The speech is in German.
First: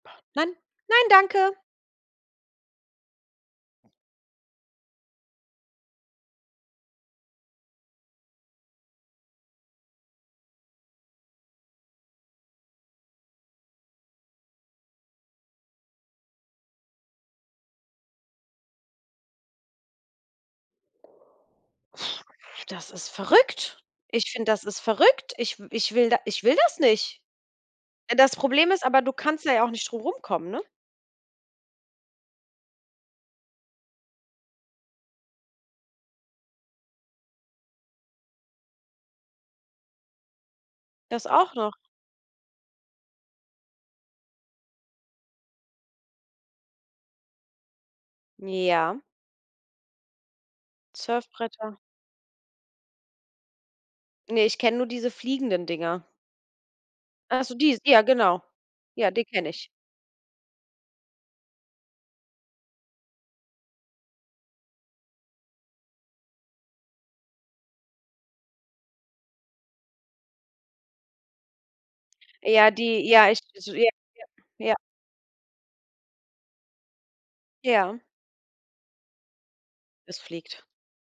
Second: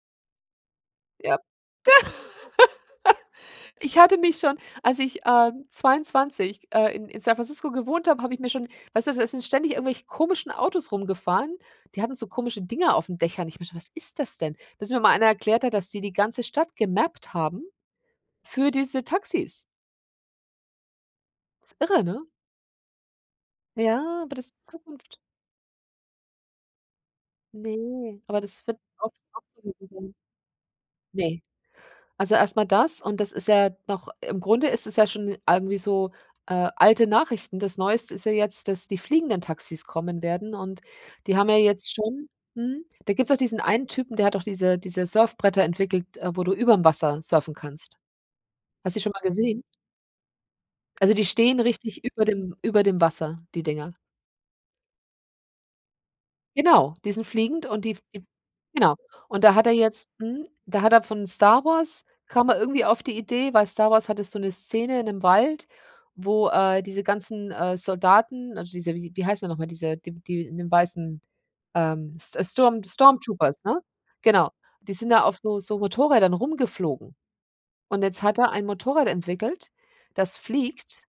Nein, nein, Ja. danke. Ich hatte mich schon als ich, ähm, 22, äh, in in San Francisco gewohnt habe, habe ich mir schon weißt du, da sind ständig irgendwelche komischen Autos rumgefahren, die hatten so komische Dinger auf 'n Dächern. Ich meinte: „Was ist das denn?“ Bis mir mal einer erklärt hat, dass die die ganze Stadt gemappt haben für diese Taxis. Ist irre, ne? Das ist verrückt. Ja, Ich aber das finde, ist die das ist Zukunft. verrückt. Ich w ich will da ich will das nicht. Äh, Ne, das aber das Problem finde ist aber, ich. du kannst da ja auch nicht drum [unintelligible] herumkommen, ne? Ne. Also erst mal das und das ist ja doch im Grunde ist es ja schon irgendwie so, äh, alte Nachrichten. Das neueste ist ja jetzt, dass die fliegenden Taxis kommen werden und Das die haben auch ja noch. jetzt schon mhm, da gibt's doch diesen einen Typen, der hat doch diese diese Surfbretter entwickelt, äh, wo du überm Wasser surfen kannst. Hast du Ja. die schon mal gesehen? Also die stehen Surfbretter. richtig über dem über dem Wasser, die Dinger. Ne, ich kenne nur diese fliegenden Dinger. Genau, die sind Ach so, fliegend die, s und die ja f die f genau. genau, Ja, die und kenne da ich. hat er jetzt mhm, da hat er von Star Wars kam er irgendwie auf die Idee, weil Star Wars hatte so 'ne Szene in 'nem Wald, wo, äh, diese ganzen, äh, Soldaten, also diese wie wie heißen die noch mal? Diese die w die in den weißen, ähm, St Ja, Sturm die ja, ich Stormtroopers ja, ne? Genau, ja, ja. die sind da auf so so Motorrädern rumgeflogen Ja. und jetzt hat er ein Motorrad entwickelt, Es das fliegt. fliegt.